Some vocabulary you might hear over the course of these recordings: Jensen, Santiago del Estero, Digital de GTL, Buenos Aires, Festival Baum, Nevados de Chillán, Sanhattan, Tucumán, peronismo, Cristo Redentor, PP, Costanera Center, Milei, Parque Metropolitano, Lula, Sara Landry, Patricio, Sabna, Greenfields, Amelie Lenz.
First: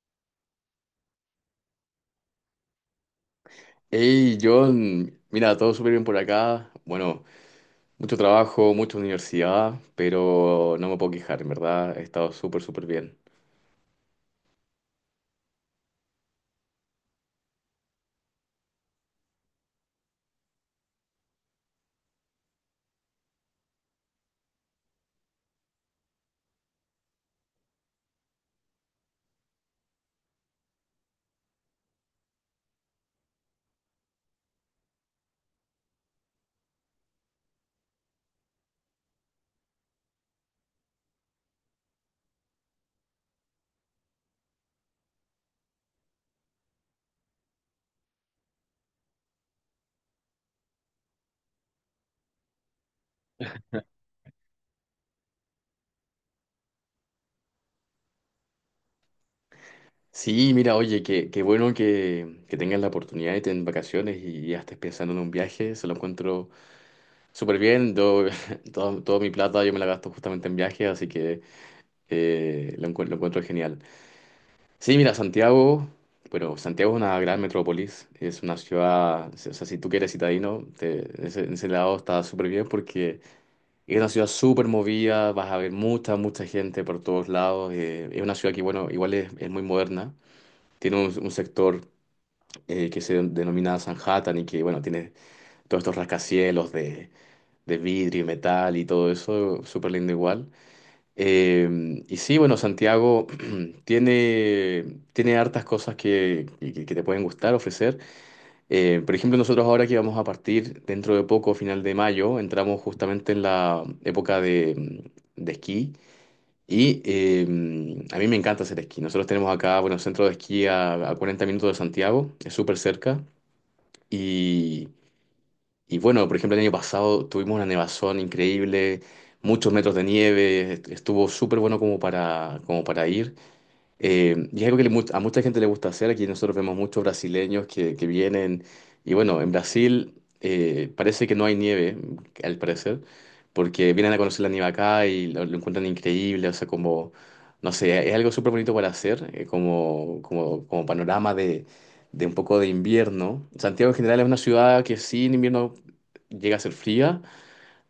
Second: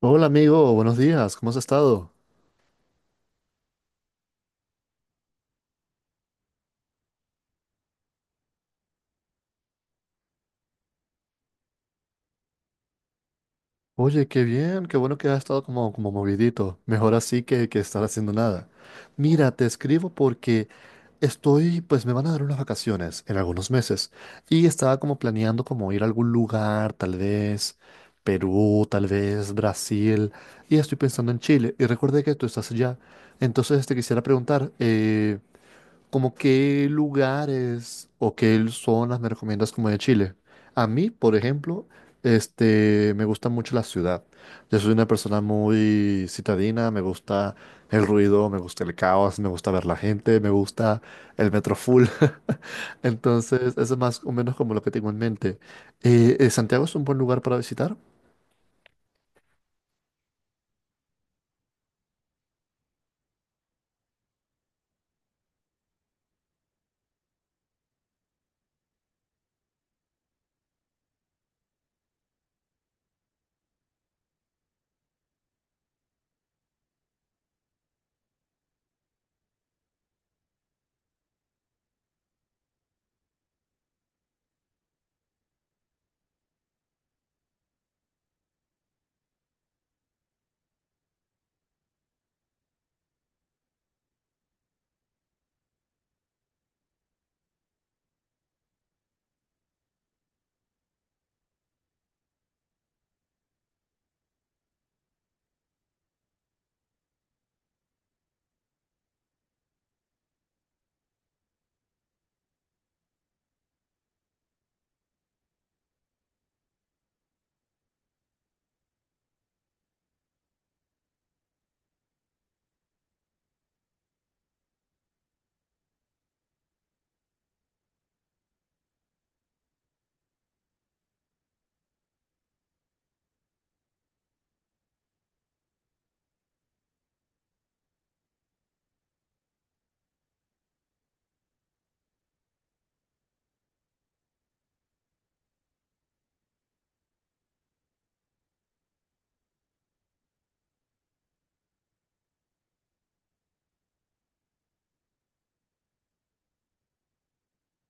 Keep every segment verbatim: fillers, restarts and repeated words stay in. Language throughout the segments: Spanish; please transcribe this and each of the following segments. Hola amigo, buenos días, ¿cómo has estado? Hey, John, mira, todo súper bien por acá. Bueno, mucho trabajo, mucha universidad, pero no me puedo quejar, en verdad, he estado súper, súper bien. Oye, qué bien, qué bueno que has estado como, como movidito, mejor así que, que estar haciendo nada. Mira, te escribo porque estoy, pues me van a dar unas vacaciones en algunos meses y estaba como planeando como ir a algún lugar, tal vez Perú, tal vez Brasil, y estoy pensando en Chile y recuerde que tú estás allá, entonces te quisiera preguntar, eh, ¿como qué lugares o qué zonas me recomiendas como de Chile? A mí, por ejemplo, este, me gusta mucho la ciudad. Yo soy una persona muy citadina, me gusta el ruido, me gusta el caos, me gusta ver la gente, me gusta el metro full. Entonces, eso es más o menos como lo que tengo en mente. Eh, eh, ¿Santiago es un buen lugar para visitar? Sí, mira, oye, qué, qué bueno que, que tengas la oportunidad de tener vacaciones y ya estés pensando en un viaje, se lo encuentro súper bien. Yo, todo- toda mi plata yo me la gasto justamente en viajes, así que eh, lo encuentro, lo encuentro genial. Sí, mira, Santiago, bueno, Santiago es una gran metrópolis, es una ciudad, o sea, si tú quieres eres citadino, te- en ese, en ese lado está súper bien porque es una ciudad súper movida, vas a ver mucha, mucha gente por todos lados, eh, es una ciudad que, bueno, igual es, es muy moderna, tiene un, un sector eh, que se denomina Sanhattan y que, bueno, tiene todos estos rascacielos de, de vidrio y metal y todo eso, súper lindo igual. Eh, y sí, bueno, Santiago tiene, tiene hartas cosas que, que- que te pueden gustar, ofrecer. Eh, por ejemplo, nosotros ahora que vamos a partir dentro de poco, final de mayo, entramos justamente en la época de, mm, de esquí. Y eh, a mí me encanta hacer esquí. Nosotros tenemos acá, bueno, centro de esquí a, a cuarenta minutos de Santiago, es súper cerca. Y bueno, por ejemplo, el año pasado tuvimos una nevazón increíble, muchos metros de nieve, est- estuvo súper bueno como para, como para ir. Eh, y es algo que le mu- a mucha gente le gusta hacer. Aquí nosotros vemos muchos brasileños que, que vienen. Y bueno, en Brasil eh, parece que no hay nieve, al parecer, porque vienen a conocer la nieve acá y lo, lo encuentran increíble. O sea, como, no sé, es algo súper bonito para hacer, eh, como, como, como panorama de, de un poco de invierno. Santiago en general es una ciudad que sí, en invierno llega a ser fría,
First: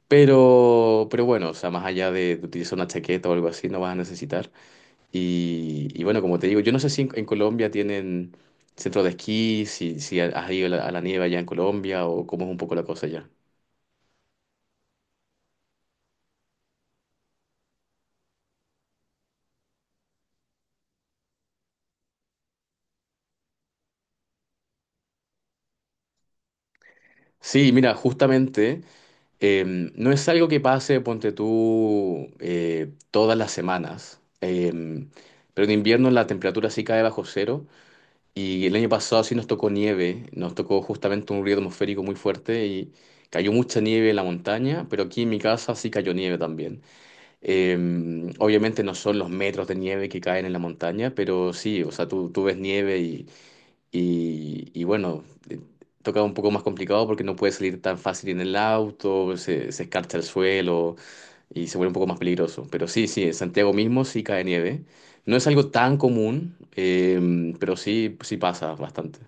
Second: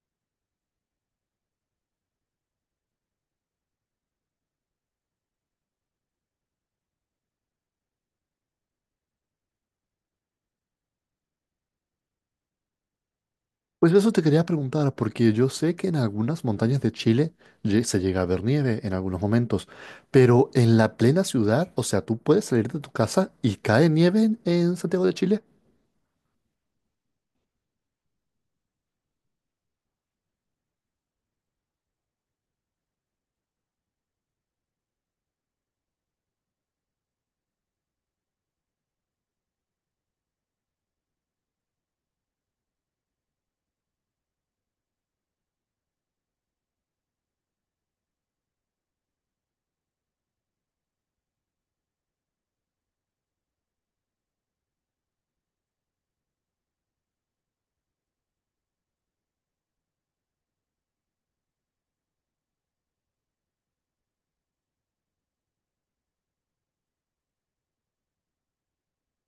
pero, pero bueno, o sea, más allá de, de utilizar una chaqueta o algo así, no vas a necesitar. Y, y bueno, como te digo, yo no sé si en, en, Colombia tienen centro de esquí, si, si has ido a la, a la nieve allá en Colombia o cómo es un poco la cosa allá. Pues eso te quería preguntar, porque yo sé que en algunas montañas de Chile lle- se llega a ver nieve en algunos momentos, pero en la plena ciudad, o sea, tú puedes salir de tu casa y cae nieve en, en Santiago de Chile. Sí, mira, justamente eh, no es algo que pase, ponte tú, eh, todas las semanas, eh, pero en invierno la temperatura sí cae bajo cero y el año pasado sí nos tocó nieve, nos tocó justamente un río atmosférico muy fuerte y cayó mucha nieve en la montaña, pero aquí en mi casa sí cayó nieve también. Eh, obviamente no son los metros de nieve que caen en la montaña, pero sí, o sea, tú, tú ves nieve y, y, y bueno, eh, toca un poco más complicado porque no puedes salir tan fácil en el auto, se, se escarcha el suelo y se vuelve un poco más peligroso. Pero sí, sí, en Santiago mismo sí cae nieve. No es algo tan común, eh, pero sí, sí pasa bastante.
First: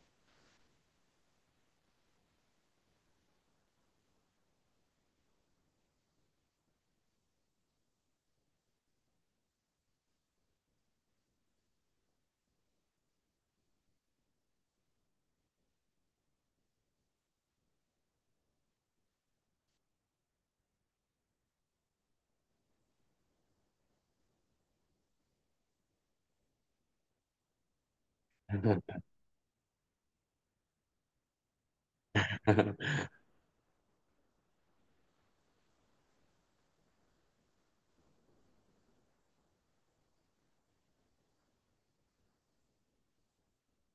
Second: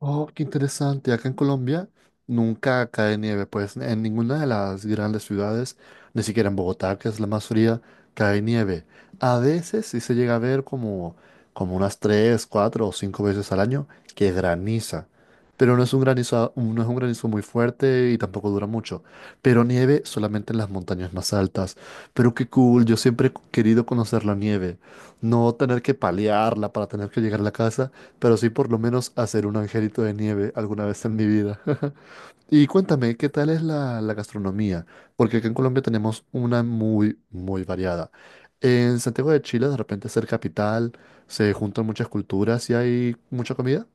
Oh, qué interesante. Acá en Colombia nunca cae nieve, pues en ninguna de las grandes ciudades, ni siquiera en Bogotá, que es la más fría, cae nieve. A veces sí se llega a ver como, como unas tres, cuatro o cinco veces al año que graniza. Pero no es un granizo, no es un granizo muy fuerte y tampoco dura mucho. Pero nieve solamente en las montañas más altas. Pero qué cool, yo siempre he querido conocer la nieve. No tener que palearla para tener que llegar a la casa, pero sí por lo menos hacer un angelito de nieve alguna vez en mi vida. Y cuéntame, ¿qué tal es la, la gastronomía? Porque aquí en Colombia tenemos una muy, muy variada. En Santiago de Chile, de repente ser capital, se juntan muchas culturas y hay mucha comida.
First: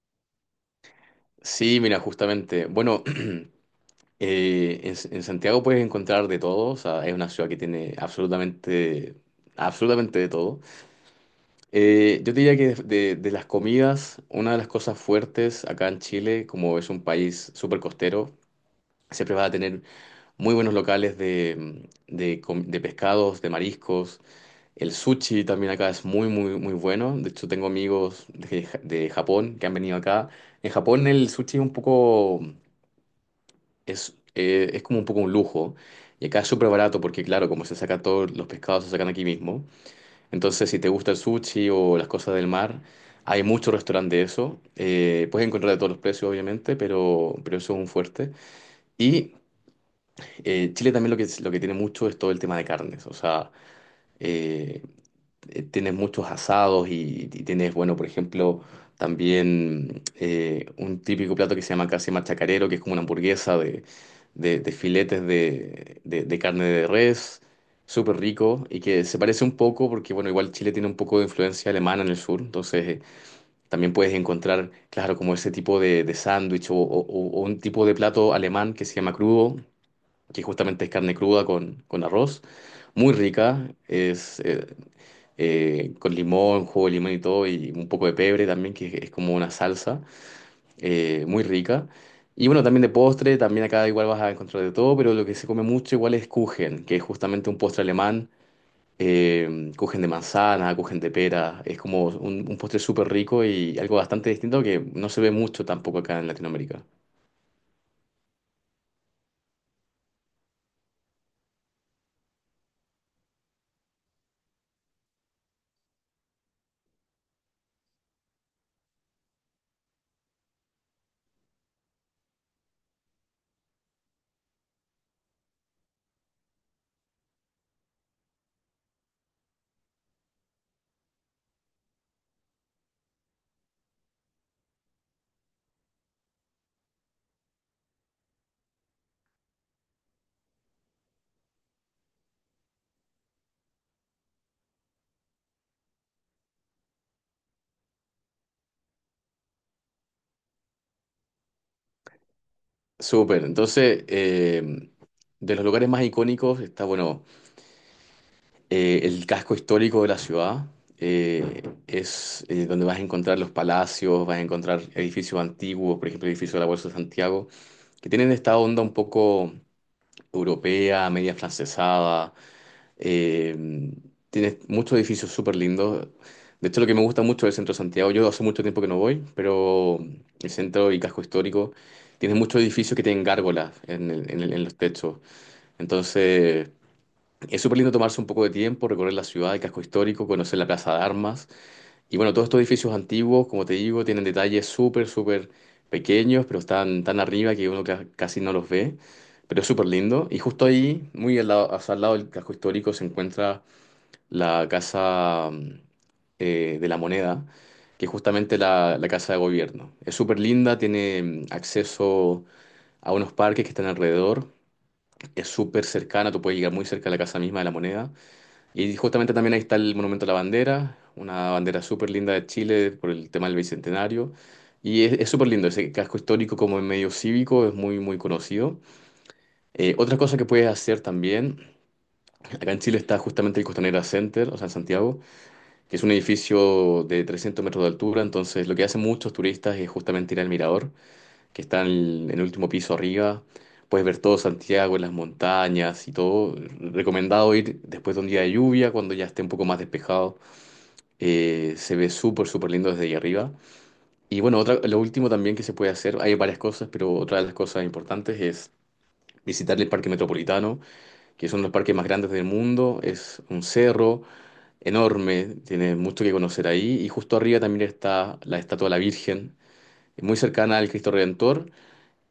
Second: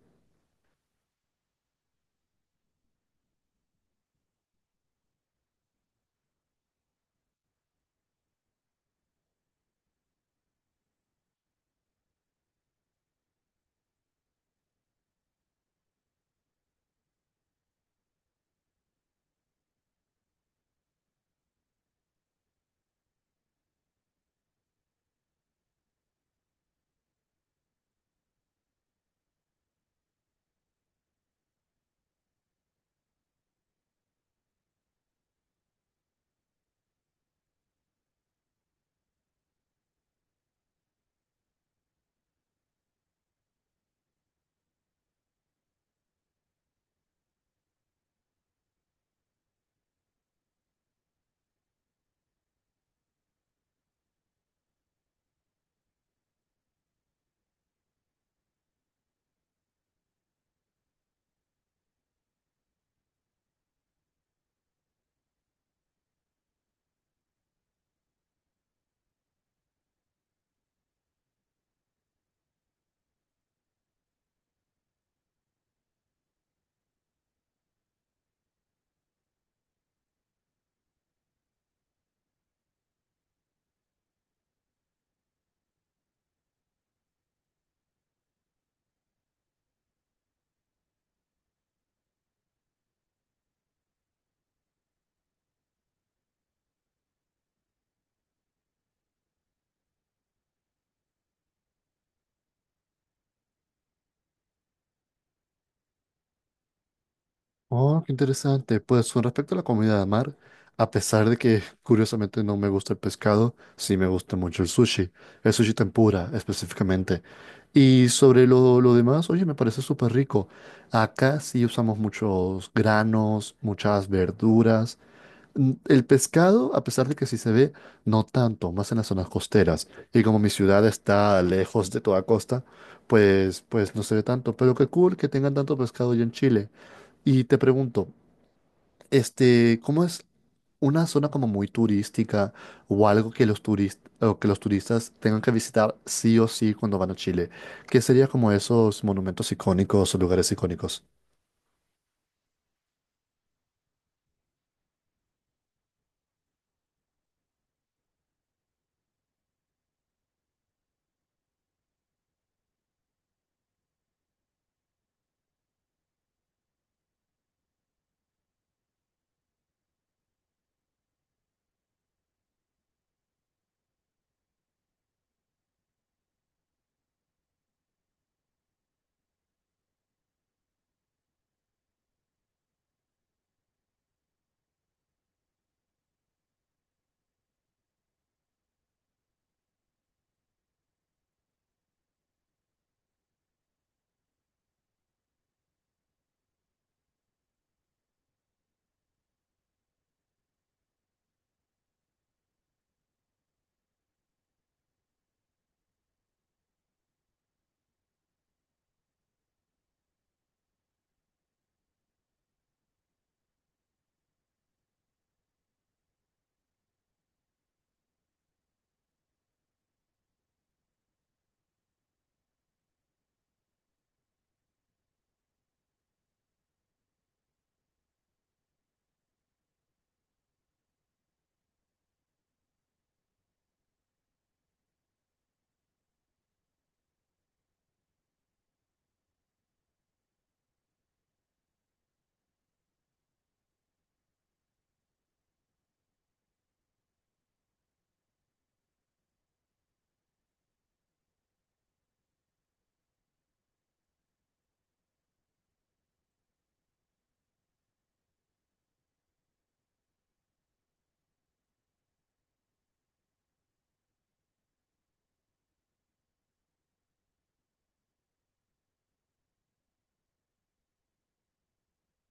Sí, mira, justamente. Bueno, Eh, en, en Santiago puedes encontrar de todo, o sea, es una ciudad que tiene absolutamente, absolutamente de todo. Eh, yo te diría que de, de las comidas, una de las cosas fuertes acá en Chile, como es un país súper costero, siempre vas a tener muy buenos locales de, de, com- de pescados, de mariscos. El sushi también acá es muy, muy, muy bueno. De hecho, tengo amigos de, Ja- de Japón que han venido acá. En Japón el sushi es un poco. Es, eh, es como un poco un lujo. Y acá es súper barato porque, claro, como se saca todos los pescados, se sacan aquí mismo. Entonces, si te gusta el sushi o las cosas del mar, hay muchos restaurantes de eso. Eh, puedes encontrar de todos los precios, obviamente, pero, pero eso es un fuerte. Y eh, Chile también lo que, lo que tiene mucho es todo el tema de carnes. O sea, eh, eh, tienes muchos asados y, y tienes, bueno, por ejemplo, también eh, un típico plato que se llama casi machacarero, que es como una hamburguesa de, de- de filetes de- de- de carne de res, súper rico y que se parece un poco porque, bueno, igual Chile tiene un poco de influencia alemana en el sur, entonces eh, también puedes encontrar, claro, como ese tipo de, de sándwich o, o- o o un tipo de plato alemán que se llama crudo, que justamente es carne cruda con, con arroz. Muy rica, es, eh, eh, con limón, jugo de limón y todo, y un poco de pebre también, que es como una salsa eh, muy rica. Y bueno, también de postre, también acá igual vas a encontrar de todo, pero lo que se come mucho igual es Kuchen, que es justamente un postre alemán, eh, Kuchen de manzana, Kuchen de pera, es como un, un postre súper rico y algo bastante distinto que no se ve mucho tampoco acá en Latinoamérica. Oh, qué interesante. Pues con respecto a la comida de mar, a pesar de que curiosamente no me gusta el pescado, sí me gusta mucho el sushi, el sushi tempura específicamente. Y sobre lo, lo demás, oye, me parece súper rico. Acá sí usamos muchos granos, muchas verduras. Mm, El pescado, a pesar de que sí se ve, no tanto, más en las zonas costeras. Y como mi ciudad está lejos de toda costa, pues, pues no se ve tanto. Pero qué cool que tengan tanto pescado allá en Chile. Y te pregunto, este, ¿cómo es una zona como muy turística o algo que los turistas o que los turistas tengan que visitar sí o sí cuando van a Chile? ¿Qué sería como esos monumentos icónicos o lugares icónicos? Súper, entonces, eh, de los lugares más icónicos está, bueno, eh, el casco histórico de la ciudad eh, es eh, donde vas a encontrar los palacios, vas a encontrar edificios antiguos, por ejemplo, el edificio de la Bolsa de Santiago, que tienen esta onda un poco europea, media francesada. eh, tienes muchos edificios súper lindos. De hecho, lo que me gusta mucho del centro de Santiago, yo hace mucho tiempo que no voy, pero el centro y casco histórico tiene muchos edificios que tienen gárgolas en el- en el- en los techos. Entonces, es súper lindo tomarse un poco de tiempo, recorrer la ciudad, el casco histórico, conocer la Plaza de Armas. Y bueno, todos estos edificios antiguos, como te digo, tienen detalles súper, súper pequeños, pero están tan arriba que uno ca- casi no los ve. Pero es súper lindo. Y justo ahí, muy al lado, o sea, al lado del casco histórico, se encuentra la Casa mm, eh, de la Moneda, que es justamente la, la Casa de Gobierno. Es súper linda, tiene mm, acceso a unos parques que están alrededor. Es súper cercana, tú puedes llegar muy cerca a la Casa misma de la Moneda. Y justamente también ahí está el Monumento a la Bandera, una bandera súper linda de Chile por el tema del Bicentenario. Y es es súper lindo, ese casco histórico como en medio cívico es muy, muy conocido. Eh, otra cosa que puedes hacer también, acá en Chile está justamente el Costanera Center, o sea, en Santiago, que es un edificio de trescientos metros de altura, entonces lo que hacen muchos turistas es justamente ir al mirador, que está en el, en el último piso arriba, puedes ver todo Santiago, las montañas y todo. Recomendado ir después de un día de lluvia, cuando ya esté un poco más despejado eh, se ve súper, súper lindo desde ahí arriba. Y bueno, otra, lo último también que se puede hacer, hay varias cosas, pero otra de las cosas importantes es visitar el Parque Metropolitano, que es uno de los parques más grandes del mundo, es un cerro enorme, tiene mucho que conocer ahí, y justo arriba también está la estatua de la Virgen, muy cercana al Cristo Redentor,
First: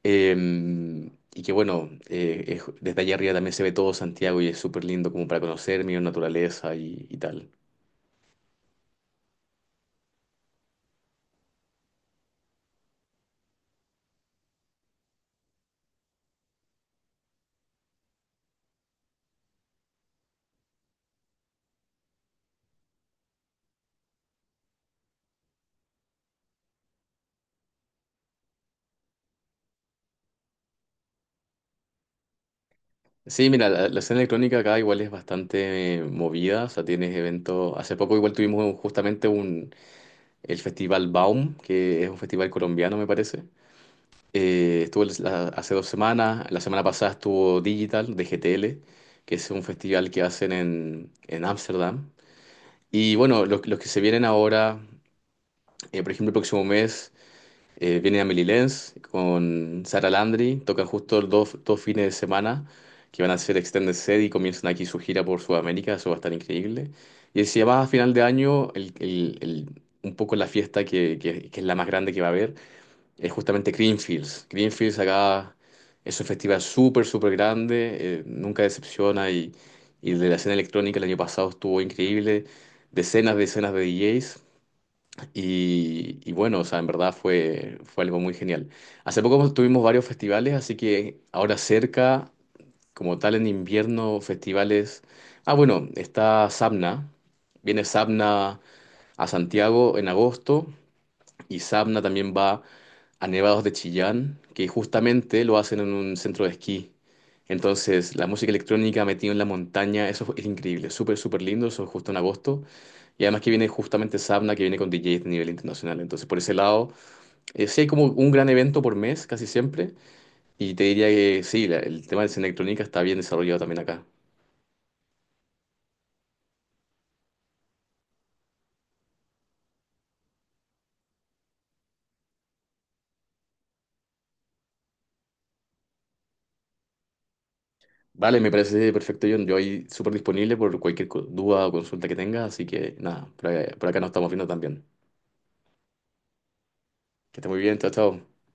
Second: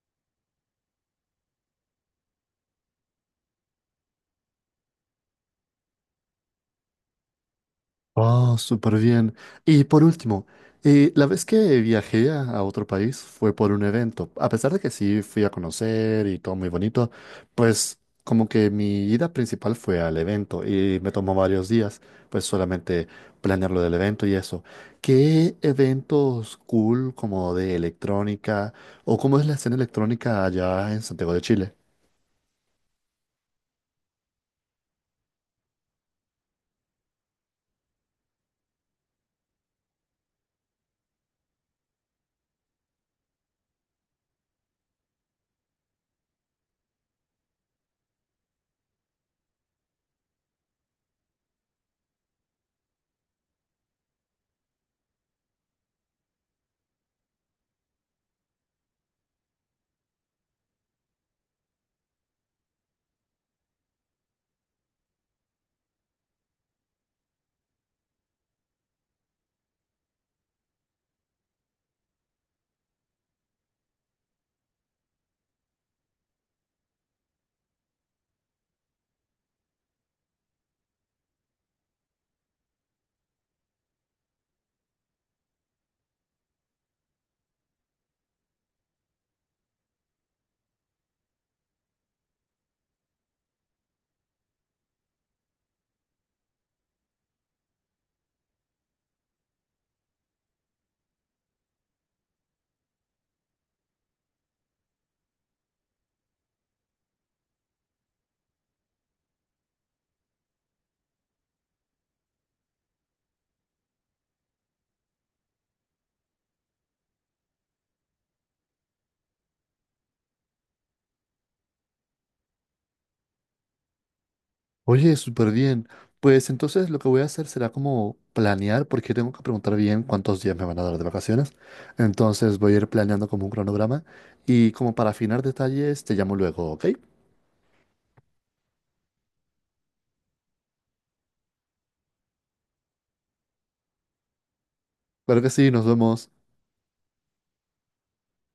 eh, y que bueno, eh, es- desde allá arriba también se ve todo Santiago y es súper lindo como para conocer, mirar naturaleza y, y tal. Oh, súper bien. Y por último, eh, la vez que viajé a, a otro país fue por un evento. A pesar de que sí fui a conocer y todo muy bonito, pues como que mi ida principal fue al evento y me tomó varios días, pues solamente planear lo del evento y eso. ¿Qué eventos cool como de electrónica o cómo es la escena electrónica allá en Santiago de Chile? Sí, mira, la, la escena electrónica acá igual es bastante eh, movida, o sea, tienes eventos, hace poco igual tuvimos justamente un, el Festival Baum, que es un festival colombiano, me parece. Eh, estuvo el- la- hace dos semanas, la semana pasada estuvo Digital de G T L, que es un festival que hacen en en Ámsterdam. Y bueno, los, los que se vienen ahora, eh, por ejemplo, el próximo mes. Eh, viene Amelie Lenz con Sara Landry, tocan justo los dos, dos fines de semana que van a ser Extended Set y comienzan aquí su gira por Sudamérica, eso va a estar increíble. Y si además a final de año, el, el- el- un poco la fiesta que, que- que es la más grande que va a haber es justamente Greenfields. Greenfields acá es un festival súper, súper grande, eh, nunca decepciona y, y de la escena electrónica el año pasado estuvo increíble, decenas, decenas de D Js. Y, y bueno, o sea, en verdad fue, fue algo muy genial. Hace poco tuvimos varios festivales, así que ahora cerca, como tal en invierno, festivales. Ah, bueno, está Sabna. Viene Sabna a Santiago en agosto. Y Sabna también va a Nevados de Chillán, que justamente lo hacen en un centro de esquí. Entonces, la música electrónica metida en la montaña, eso es increíble, súper, súper lindo, eso es justo en agosto. Y además que viene justamente Sabna, que viene con D Js de nivel internacional. Entonces, por ese lado, eh, sí hay como un gran evento por mes, casi siempre. Y te diría que sí, la- el tema de escena electrónica está bien desarrollado también acá. Oye, súper bien. Pues entonces lo que voy a hacer será como planear, porque tengo que preguntar bien cuántos días me van a dar de vacaciones. Entonces voy a ir planeando como un cronograma y como para afinar detalles te llamo luego, ¿ok? Vale, me parece perfecto, John. Yo ahí súper disponible por cualquier co- duda o consulta que tengas. Así que nada, por, ahí- por acá nos estamos viendo también. Claro que sí, nos vemos. Que esté muy bien, chao, chao.